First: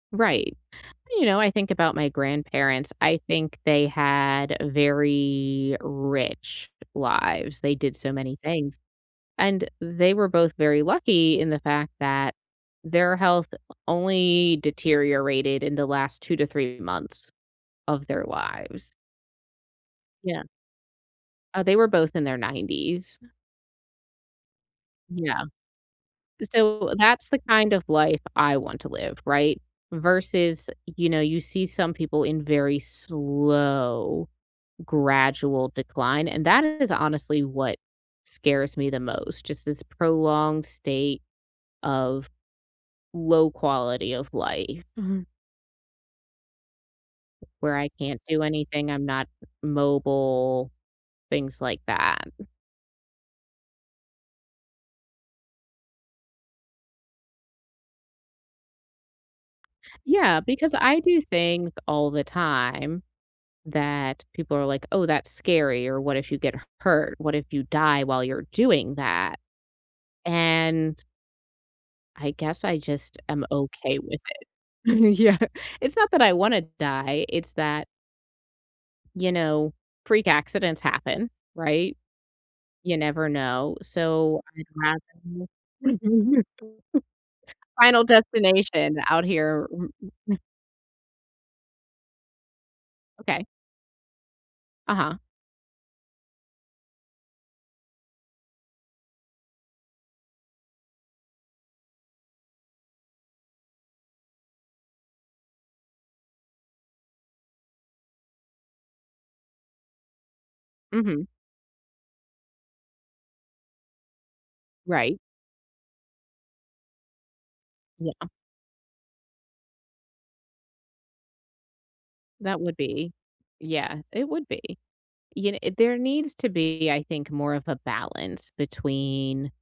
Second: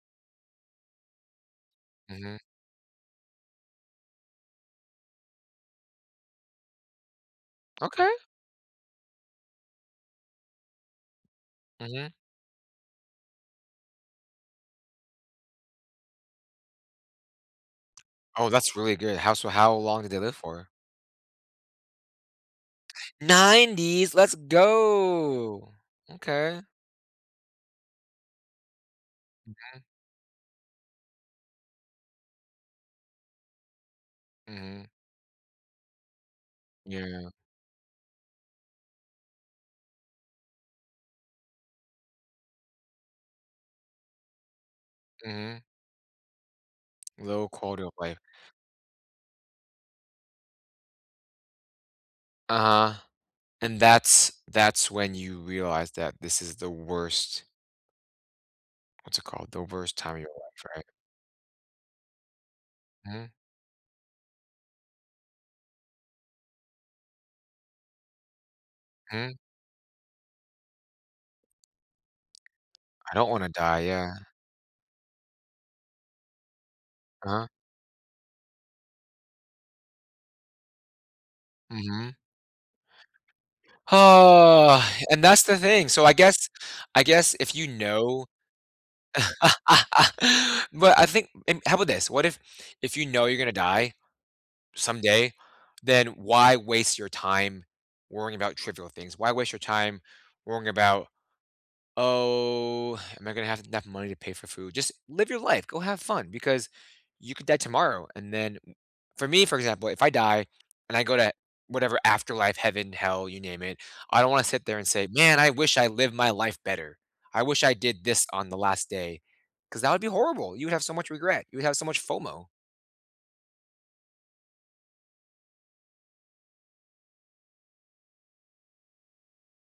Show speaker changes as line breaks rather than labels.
Right. You know, I think about my
Mhm.
grandparents. I think they had very rich lives. They did
Okay.
so many things and they were both very lucky in the fact
Mhm.
that their health only deteriorated in the last 2 to 3 months of their
Oh, that's
lives.
really good how so how long did they live
Yeah.
for?
Uh, they were both in their 90s.
90s let's
Yeah.
go! Okay.
So, that's the kind of life I want to live right?
Mhm.
Versus, you know, you see some people in very slow
Mhm.
gradual decline, and that is
Yeah.
honestly what scares me the most. Just this prolonged state of low quality of life mhm.
Mhm. Low
Where
quality
I
of life.
can't do anything. I'm not mobile, things like that.
Uh-huh. And that's that's when you realize that this is the worst what's it called? The worst time of your
Yeah,
life
because
right?
I do things all the time
Mhm.
that people are like, "Oh, that's scary," or "What if you get h hurt? What if you die while you're doing
Mm.
that?" and I guess I
I
just
don't
am
wanna die
okay
yeah.
with it. Yeah. It's not that I wanna die
Uh-huh.
it's that you know, freak accidents happen right?
Mhm.
You never know so, I'd
And that's the thing
rather
so, I guess I guess if you
Final
know
destination out here
But I think and how about this? What if if you know you're
Okay.
gonna die
Uh-huh.
someday, then why waste your time worrying about trivial things? Why waste your time worrying about, "Oh, am I gonna have enough money to pay for food?" Just live your life, go have fun because you could die tomorrow, and then for me, for example, if I die and I go
Mhm.
to whatever afterlife, heaven, hell, you name it, I don't wanna sit there and say,
Right.
"Man, I wish I lived my life better, I wish I did
Yeah.
this on the last day." 'Cause that would be horrible, you would have so much regret, you would have so much FOMO.
That would be. Yeah, it would be. You kn there needs to be, I think, more of a balance between